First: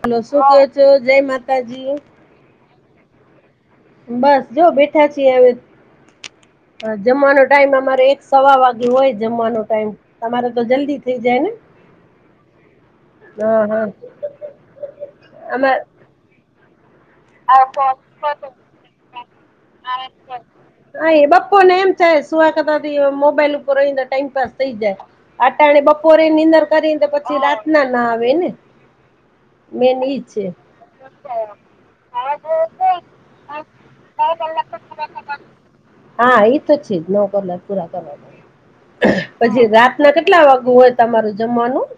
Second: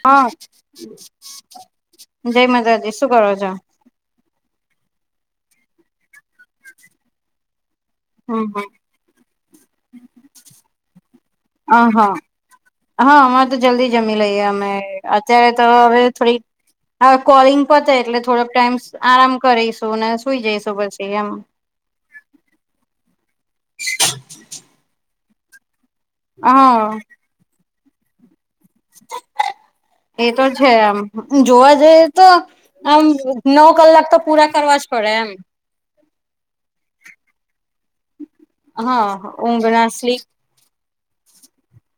Hello હા, શું કે છો જય માતાજી જય માતાજી! શું કરો છો? બસ, જો બેઠા છીએ અવે, અ જમવાનો ટાઈમ અમારો હમ એક-સવા હમ વાગ ગે ઓય જમવાનો ટાઈમ, તમારે તો જલ્દી થેઈ જાય ને? અહ હ, અમારે તો હા હા જલ્દી જમી લઈએ અમે, અત્યારે તો આમાં અવે થોડી અવે કોલિંગ પતે એટલે થોડોક ટાઈમ્સ આરામ કરીશું ને સુઈ જઈશું પછી એમ. અત્યારે સુવા કરતા તો એવા મોબાઈલ ઉપર ઓય ને તો ટાઈમ પાસ થઈ જાય, આટાણે બપોરે નીંદર હા કરીને તો પછી રાતના ના આવે ને. મેન ઈ એતો છે એમ, જોવા જ જઈએ તો આમ નવ કલાક તો પૂરા કરવા જ પડે એમ. હા, ઈ તો છે જ નવ કલાક પૂરા કરવા પડે. હા ઊંઘ પછી ના રાતના સ્લીપ કેટલા વાગુ ઓય તમારું જમવાનું?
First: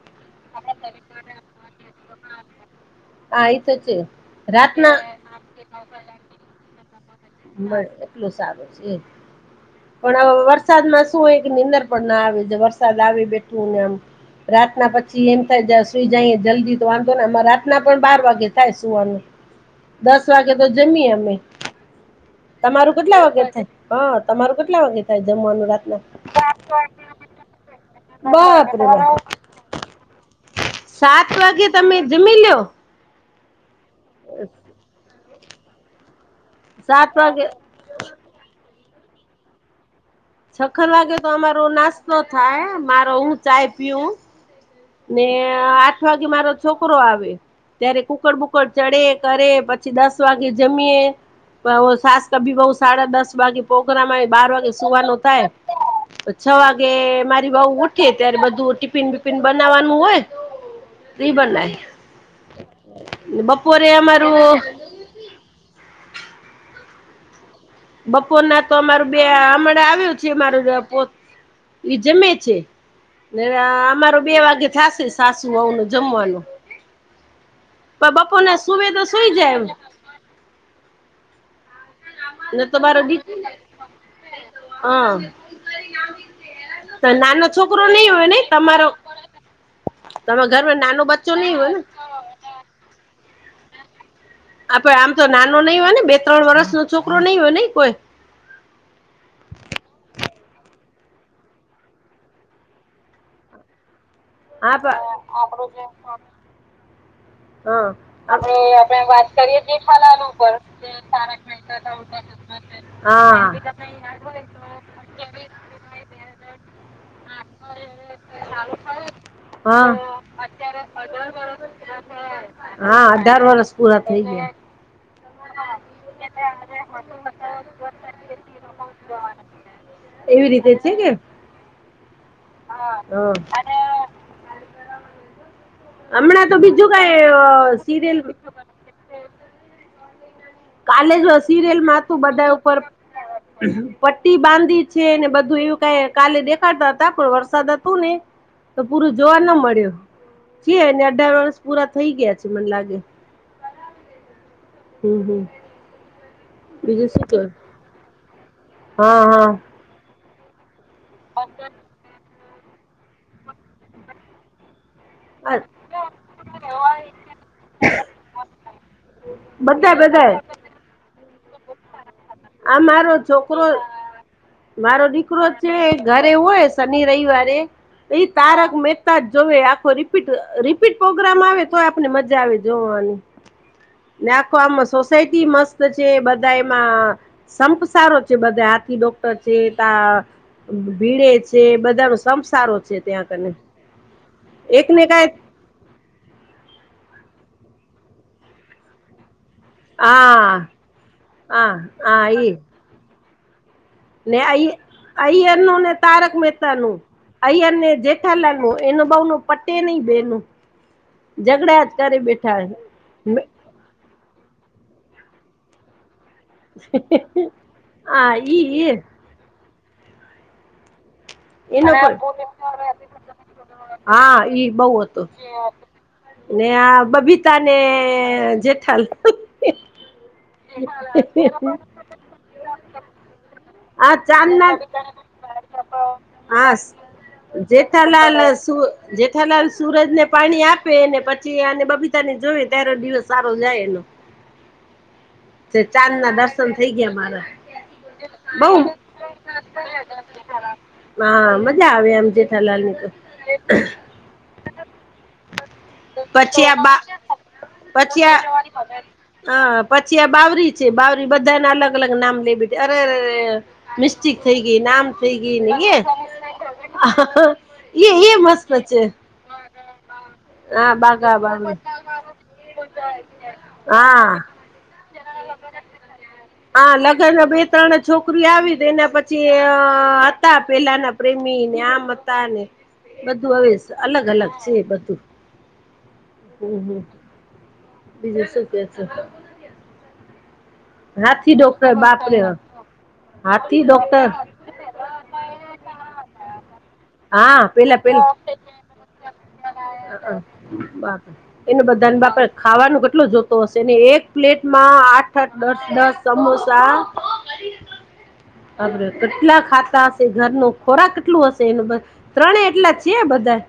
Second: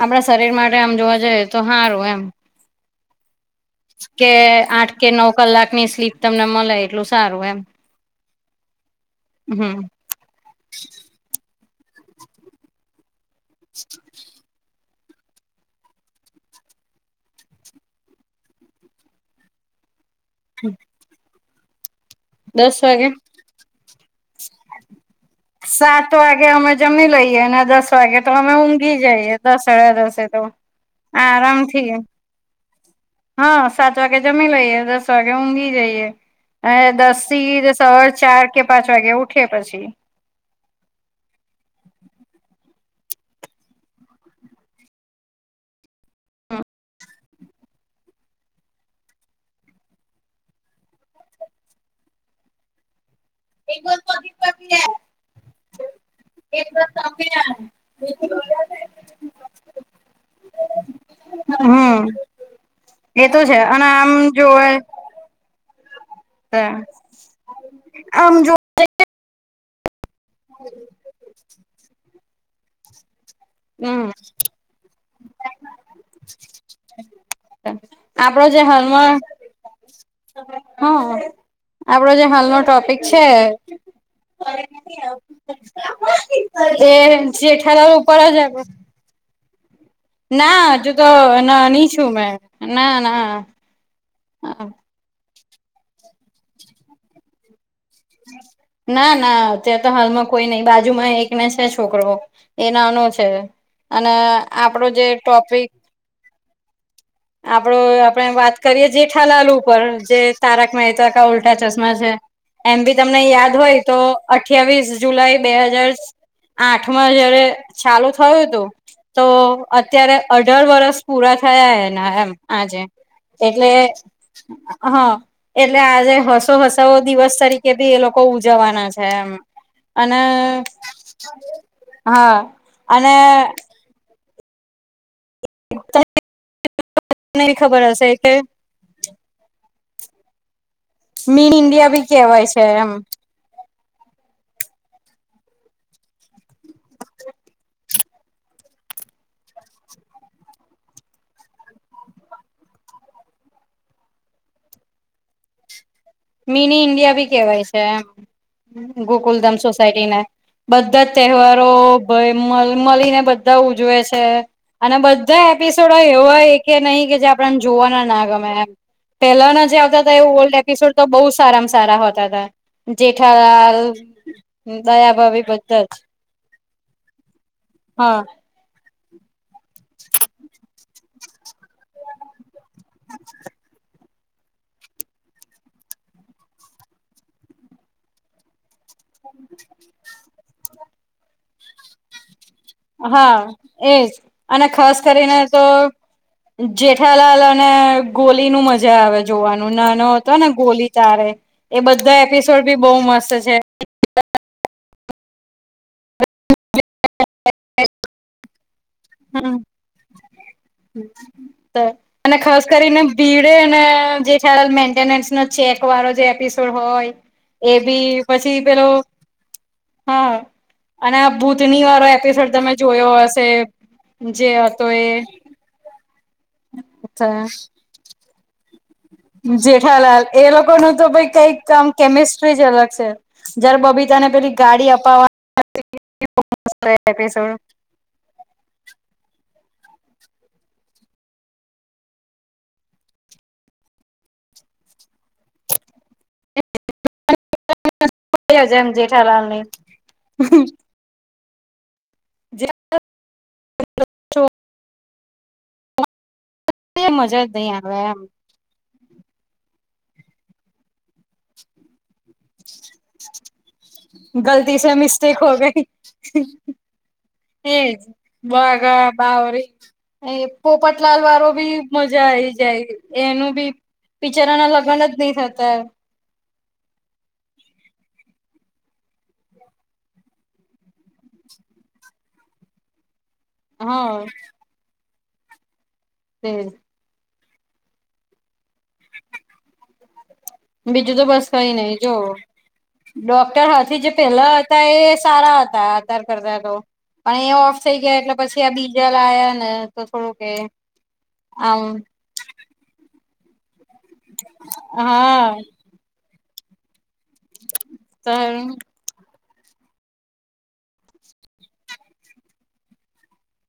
આપડા શરીર માટે આમ જોવા જઈએ તો હારું એમ. હા, ઈ તો છે. કે આઠ રાતના કે નવ કલાકની સ્લીપ તમને મલે એટલું સારું એમ. એટલું સારું છે. હુમ્મ, પણ અવે વરસાદમાં શું ઓય કે નીંદર પણ ના આવે છે વરસાદ આવે બેઠ્ઠુ ને આમ રાતના પછી એમ જાય સુઈ જાએ જલ્દી તો વાંધો નઈ એમા રાત તના પણ બાર વાગે થાય સુવાનું, દસ વાગે તો જમીએ અમે. તમારું કેટલા વાગે થાય? હ, તમારું કેટલા વાગે થાય જમવાનું રાતના? ત્યાના દસ વાગે તો અમે બાપરે ઊંઘી બાપ જઈએ દસ સાડા દસે તો. સાત વાગે આરામથી તમે જમી લ્યો. હા સાત વાગે જમી લઈએે દસ વાગે ઊંઘી જઈએ અને સાત દસ વાગે થી. સ ચાર કે પાંચ વાગે ઉઠે પછી છખન વાગે તો અમારો નાસ્તો થાય મારો હું ચાય પીઉ ને આઠ વાગે મારો છોકરો આવે ત્યારે કુકડ બુકડ ચડે કરે પછી દસ વાગે જમીએ સાસ કભી બઉ સાડા દસ વાગે પોગરામ આવ બાર વાગે સુવાનું થાય. છ વાગે મારી વઉ ઉઠે ત્યારે બધું ટિફિન બીફિન બનાવાનું હોય, રી બનાય. હમ એ તો છે અને બપોરે આમ અમારું હ બપોર ના તો અમારું બે હમણા આવ્યું છે મારું પોત એ જમે છે. હમ અમારો બે વાગે થાશે સાસુ વહુ નો જમવાનું પણ બપોર ના સુવે તો સુઈ જાય. હ આપણે જે હાલનો ને ટોપિક તમારો દી છે. હા એ તો નાનો છોકરો જેઠાલાલ નહી ઉપર હોય જ ને હે તમારો તમારા ના ઘરમાં હજુ નાનો તો બચ્ચો નહી હોય ને નાની છું મે ના ના આમ તો નાનો નહી હોય ને બે ત્રણ વર્ષ નો છોકરો નઈં હોય નઈ કોઈ ના ના અત્યાંર તો હાલમાં કોઈ નઈ બાજુમાં એકને છે છોકરો એ નાનો છે અને હા આપડો પા જે ટોપિક આપડો હા આપે વાત કરીએે જેઠાલાલુ ઉપર જે તારક મહેતા કા ઉલ ટા ચશ્મા છે એમ બી તમને યાદ હોય તો અઠ્યાવીસ જુલાઈ બે હજાર આઠમાં જયારે ચાલુ થયું હતું તો અત્યારે હા અઢાર વરષ પૂરા થયા એના એમ આજે હા અઢાર એટલે વર્ષ પૂરા થઈ ગયા હા એટલે આજે હસો હસાવો દિવસ તરીકે બી એ લોકો ઉજવવાના છે એમ અને એવી રીતે છે કે હા અને હમણાં તો બીજું તમને એવી કાઈ ખબર હશે સિરિયલ કે કાલે જ મીન ઇન્ડિયા સિરિયલમાં ભી હતું કેવાય બધા છે ઉપર એમ પટ્ટી બાંધી છે ને બધુ એવું કાઈ કાલે દેખાડતા હતા પણ વરસાદ હ તું ને તો પૂરું જોવા ના મળ્યું. જે એને અઢાર વર્ષ પૂરા થઈ ગયા છે મને લાગે હમ્મ હમ્મ. મિની ઇન્ડિયા બી કેહેવાય છે એમ હા ગોકુલધામ સોસાયટીને બધા જ તહેવારો ભય મળીને બધા ઉજવે છે. અને બધા હા એપિસોડો એવા કે નહીં કે જે આપણેને જોવાના ના ગમે એમ પેલાના જે બધા આવતા હતા એ બધા ઓલ્ડ એપિસોડ તો બહુ સારામાં સારા હોતા હતા. આ મારો છોકરો જેઠાલાલ દયા ભાભી બધા જ એવું હોય શનિ રવિવારે એ હા તારક મેહ તા જ જો આખો રિપીટ રીપીટ પ્રોગ્રામ આવે. તોએ આપને મજા આવે જોવાની. ને આખો આમાં સોસાયટી મસ્ત છે બધા એમાં સંપ સારો છે બધા હાથી ડોક્ટર છે તા ભીડે છે બધા નો સંપ હા એજ અને ખાસ એકને કઈ કરીને, તો જેઠાલાલ અને ગોલી નું મજા આવે, જોવાનું નાનો હતો ને હા ગોલી તારે હા એ બધા હા એ એપિસોડ બી બહુ મસ્ત છે. ને અય અયયર નું ને તારક મહેતા નું અયયર ને જે જેઠા લાલ નું એનુ બઉ નુ હમ પટે નહી બેનું. ઝઘડા જ કરી અને બેઠા ખાસ હે. કરીને બીડે, ન જેઠાલાલ મેન્ટેસ નો ચેક વાળો જે એપિસો ડ હોય એ બી હા પછી ઈ પેલો એ હા, અને આ ભુતની એનો વાળો પણ એપિસોડ તમે જોયો હશે હા જે ઈ હતો બહુ એ. ને આ બબીતા ને જેઠાલાલ જેઠાલાલ એ લોકો નુ તો ભઈ કઈક કામ કેમિસ્ટ્રી જ અલગ છે. જ્યારે આ બબીતાને પેલી ચાંદના ગાડી અપાવા. હા [inaudible] જેઠાલાલ એ સુ જેઠાલાલ સુરજને પાણી આપે ને પછી આને બબી તને જોઈ ત્યારે દિવસ સારો જાય એનો [unintelligible] તે ચાંદ ના દર્શન થઇ ગયા મારા. એ બઉ જેમ જેઠાલાલ ની મા મજા આવે એમ જેઠાલાલ ની તો. પછી આ બા મજા જ નહી આવે એમ પછી આ હ પછી આ બાવરી છે બાવરી બધાને અલગ અલગ નામ લે બી અરે રે રે રે. મિસ્ટેક થઈ ગલતી ગઈ સે નામ થઈ મિસ્ટેક હો ગઈ ને એ. હા હા એજ ઈયે ઈયે મસ્ત છે. બગા બાવરી એ હા પોપટલાલ બાઘા વાળોબી બાવરી મજા આઈ જાય એનું બી હા બિચારા ના લગ્ન જ નહી થતા. હા લગ્ન ના બે ત્રણ છોકરી આવી એના પછી હતા પેલાના. પ્રેમી ને આમ હતા ને. બધું હવે હા અલગ અલગ છે બધું તેજ હમ હમ. બીજુ શું કેતા તા. બીજું તો બસ હાથી કઈ નય ડોક્ટર જો બાપરે ડોક્ટર હાથી જે પેલા હતા એ સારા હતા અતાર કરતા તો. હા અહીંયા ઓફ પેલા થઇ ગયા પેલા એટલે પછી આ બીજા લાયા ને તો થોડું કે બાપ એને આમ બધાને બાપા ખાવાનું કેટલું જોતો હશે ને એક પ્લેટમાં આઠ હા આઠ દસ દસ સમોસા તો આપ. [inaudible] કેટલા ખાતા હશે ઘર નુ ખોરાક કેટલું હશે એનું બ ત્રણે એટલા છે. બધા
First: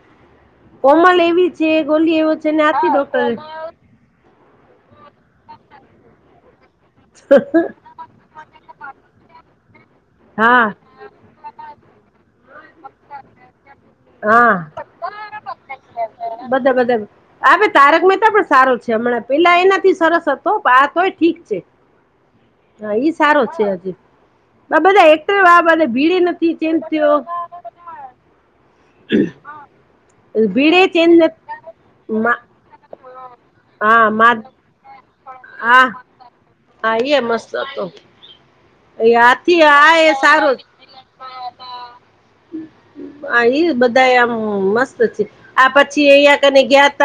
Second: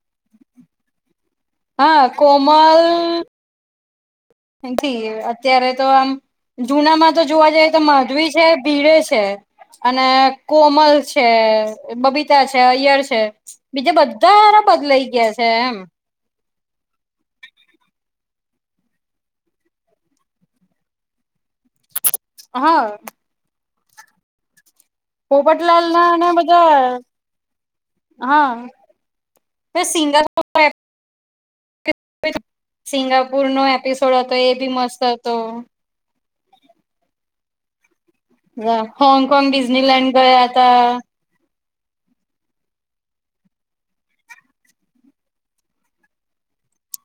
કોમલ એવી છે. હા ગોલી એવો છે. ને હાથી કોમલ ડોક્ટર અત્યારે તો આમ જુનામાં તો જોવા જઈએ તો માધવી છે. ભીડે છે. અને હા કોમલ છે. બબીતા છે અયર છે. બીજે બધા હા બદલાઈ ગયા છે. એમ બધા બદલ હવે તારક મહેતા પણ સારો છે. હમણાં પેલા એનાથી સરસ હતો આ તોય ઠીક છે. હા ઈ સારો છે. હજી આ બધા એક્ટર વા પોપટલાલ બધા ના ભીડે અને નથી ચેન્જ બધા થયો હા એ સિન્ગલ ભીડે ચેન્જ નથ પેલા સિંગાપુર નો હા એપિસોડ મા હતો એ બી મસ્ત હતો હા હા આઈ એ મસ્ત હતો, એ હોંગકોંગ આથી આ એ ડિઝનીલન્ડ ગયા સારો હતાં. આ રીલ બધાય આમા મસ્ત છે. આ પછી અહં કને ગયા ત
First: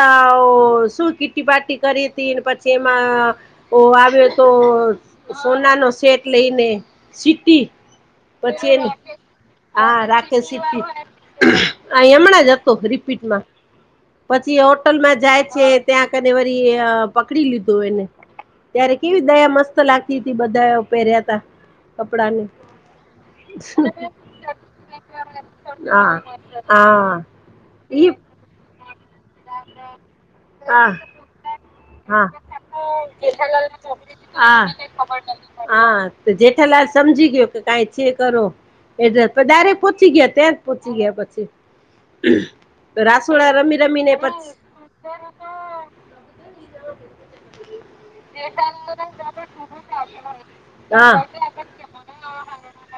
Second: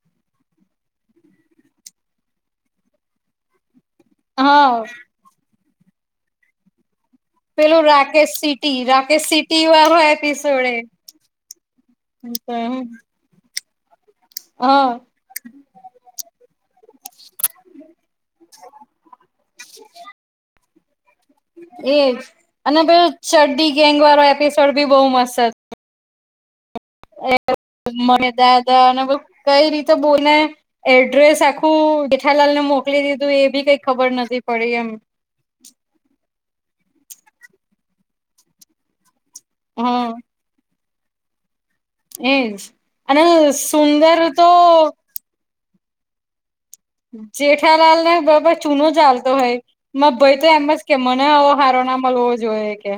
શું કીટી પાટી કરી હતી પછી એમાં. ઓ આવ્યો તો હા સોના નો સેટ લઈને. સીટી પેલું રાકેશ પછી સિટી એની રાકેશ સિટી વાળો હા રાખે એપિસોડ એ સીટી આ હમણાં જ હતો રિપીટમાં... પછી હ હોટલમાં જાય છે. ત્યાં કને વરી પકડી લીધું એને ત્યારે કેવી દયા મસ્ત લાગતી હતી. બધા પહેર્યા. તા એજ કપડાને અને પ ચડડી ગેંગ વાળો એપિસોડ ભી બહુ મસ્ત હતો. ના [inaudible] [unintelligible] કઈ રીતે બોલે હા એડ્રેસ આખું, હું હા જેઠાલાલ ને મોકલી દીધું એ બી કઈ ખબર નથી હા પડી એમ, હા તો જેઠાલા સમજી ગયો કે કઈ છે કરો એડ્રેસ હા પૂચી ગયા ત્યાં પૂચી ગયા પછી. એજ તો અને રાસોડા રમી રમીને સુંદર પછ, તો જેઠાલાાલ ને બરાબર ચૂનો ચાલતો હોય, માર ભાઈ તો એમ જ કે હા મને આવો હારો ના મળવો જોઈએ કે,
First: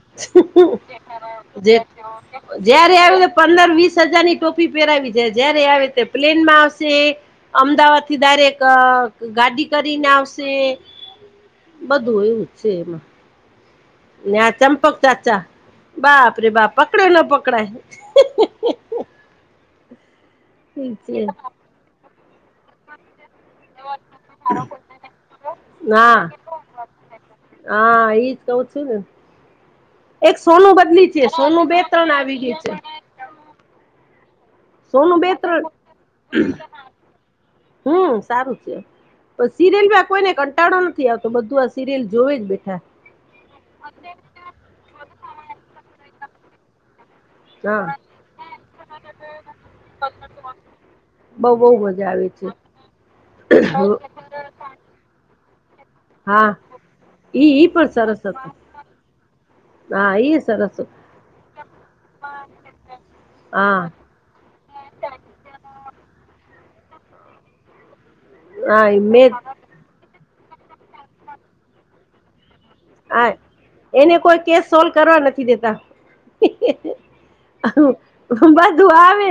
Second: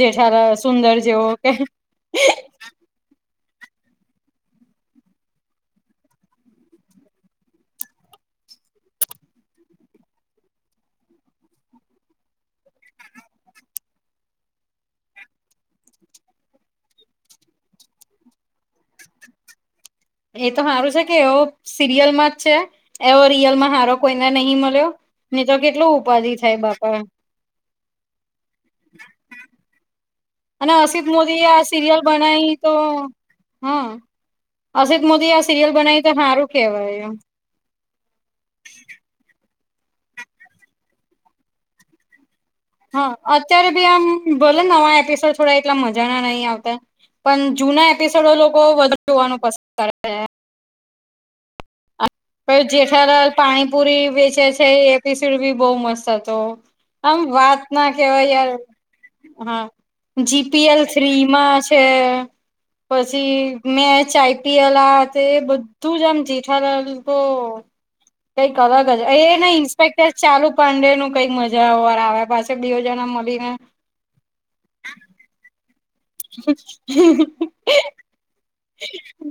જેઠાલાલ સુંદર જેવો કે, જે જયારે આવે પંદર વીસ હજારની ટોપી પહેરાવીદે જાય જયારે આવે ત્યારે પ્લેન માં આવશે અમદાવાદ થી ડાયરેક ગાડી કરીને આવશે, બધું એવું જ છે એમાં, ને આ ચંપક ચાચા બાપરે બાપ પકડે ન પકડાય એ તો સારું છે કે એવો સિરિયલ માં જ છે એવો રિયલમાં હારો કોઈને નહીં મળ્યો ને તો કેટલું હા ઉપાધિ થાય બાપા, હા ઈજ કઉ છું ને, એક અને સોનું અસિત બદલી છે મોદી એ આ સોનું બે સિરિયલ ત્રણ આવી ગય બનાવી તો છે, હા અસિત સોનું બે મોદીએ આ ત્રણ સિરિયલ બનાવી તો સારું કેવાય એ હમ સારૂ થ્યું, પણ સિરિયલમાં કોઈને કંટાળો નથી આવતો બધું આ સિરિયલ જોવે જ બેઠા હા અત્યારે ભી આમ ભલે નવા એપિસોડ થોડા એટલા મજા ના નહી આવતા, પણ હા જૂના એપિસોડો લોકો વધાર જોવાનું પસંદ કરે, બઉ બહુ હો, જેઠલાલ પાણીપુરી વેચે છે એ એપિસોડ બી બઉ મસ્ત, તો હા આમ ઈ વાત ઈ પણ ના સરસ કેવાય યાર, હતું હા ઈ સરસ જીપીએલ થ્રી માં છે. પછી હા મેચ આઇ આઈપીએલ આ તે એ બધું જ આમ જેઠાલાલ તો કંઈક અલગ હા જ મેં એ નઈ ઈન્સપેકટર ચાલુ પાંડે નું કઈક મજા ઓર આવ્યા પાછું, તે બેઉ જના હા મલીને એને કોઈ કેસ સોલ્વ કરવા નથી દેતા, બધું આવે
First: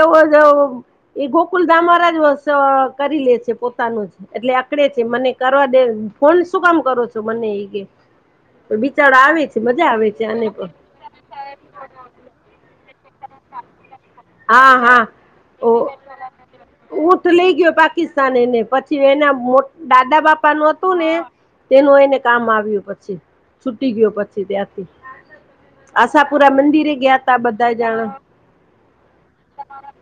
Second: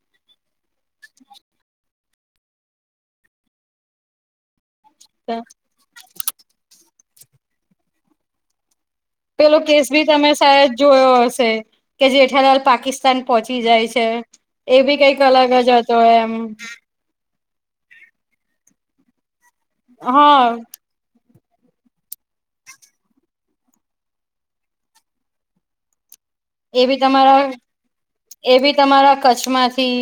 એવો જોવ એ ગોકુલધામ વારા જ કરી લે છે પોતાનું જ, એટલે આકડે છે મને કરવા દે ફોન શું કામ કરો છો મને ઈ કે, [unintelligible] પેલો કેસ ભી આવે છે તમે આને પણ સાયદ જોયો હશે કે જેઠાલાલ પાકિસ્તાન પોહોંચી જાય છે હા એ બી કઈક અલગ જ હતો એમ ઊટ લઈ ગયો પાકિસ્તાન એને પછી એના દાદા હા બાપા નો [unintelligible] તેનો એને કામ આવ્યું પછી છુટી ગયો પછી ત્યાંથી આશાપુરા એ મંદિરે બી ગયાતા તમારા બધાય યા એ ભી તમારા કચ્છમાંથી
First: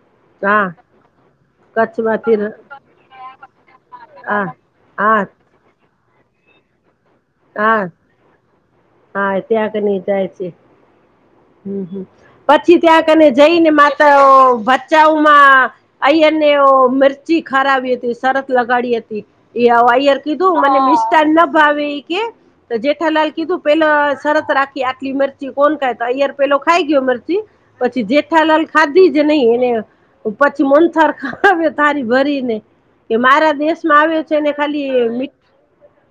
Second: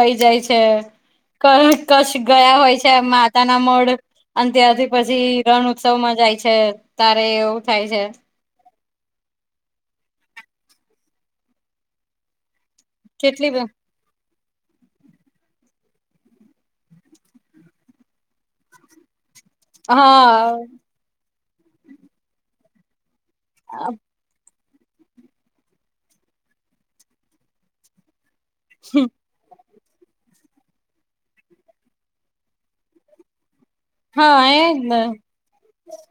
લઈ જાય છે હા [unintelligible] કચ્છ કચ્છમાંથી ગયા હોય છે માતા ના મઢ હા અને ત્યારથી હા પછી રણ ઉત્સવમાં જાય છે તારે એવું થાય હા છે હા ત્યાં કને જાય છે પછી ત્યાં કને કેટલી બ જઈને માતા ભચાઉ માં ઐયર ને ઓ મિર્ચી ખારાવી હતી સરત લગાડી હતી [unintelligible] ઐયર હા કીધું મને મિસ્ટાન ના ભાવે ઈ કે તો જેઠાલાલ કીધું પેલા સરત રાખી આટલી મરચી કોણ ખાય તો ઐયર પેલો ખાઈ ગયો મરચી પછી જેઠા લાલ ખાધી જ નહી એને પછી [unintelligible] થારી ભરીને કે મારા દેશ માં આવે છે હા ને એજ ખાલી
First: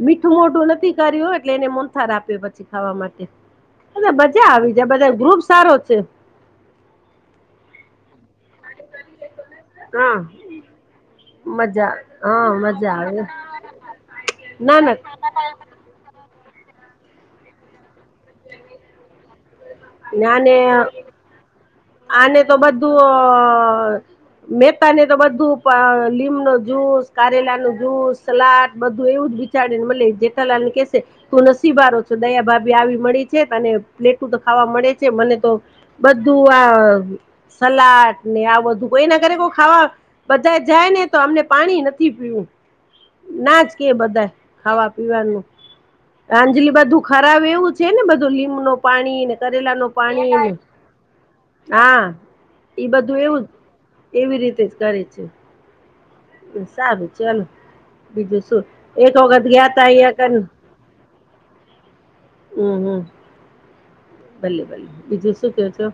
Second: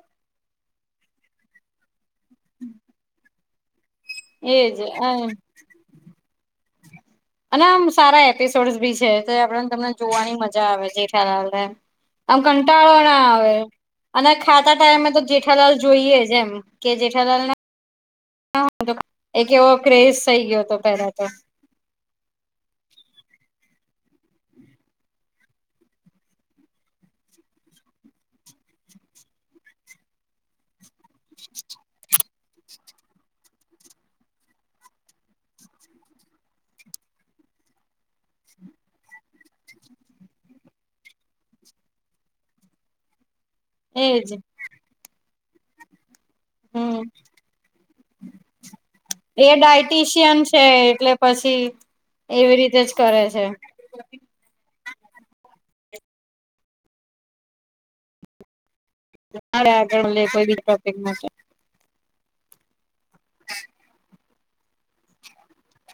મીઠું મોઢું નથી કર્યું એટલે એને મોહનથાળ આપ્યો પછી ખાવા માટે અને બધા આવી એજ જાય બધા ગ્રુપ સારો છે અને આમ સારા એપિસોડસ બી છે આપને તમને હા જોવાની મજા આવે ના આવે મજા આમ હા કંટાળો મજા ના આવે અને ખાતા ના ના ટાઈમે તો જે ઠાલાલ જોઈએ જ એમ કે જેઠાલાલ એક એવો ક્રેઝ થઇ નાને ગયો હતો પેલા તો આને તો બધું મહેતા ને તો બધું લીમ નો જુસ કારેલા નું જુસ સલાડ બધું એવું જ [unintelligible] ને મલે જેઠાલાલ ને કેસે તું નસીબવારો છો દયા ભાભી આવી મળી છે અને પ્લેટું તો ખાવા મળે છે મને તો બધું આ સલાડ ને આ બધું કોઈ ના ઘરે બો ખાવા બધા જાય ને તો અમને પાણી નથી પીવું ના જ કે એજ બધા ખાવા પીવાનું અંજલી હમ બધું ખરાવે એવું જ એ ન પાણી ડાયટીશિયન ને છે એટલે પછી હા એવી રીતે એ જ બધું કરે છે એવું એવી રીતે જ કરે છે સારું છે ને બીજું શું એક વખત ગયાતા આગળ યા લે કન, કોઈ બી ટોપિકમાં હુ હુ ભલે ભલે બીજું શું કયો છો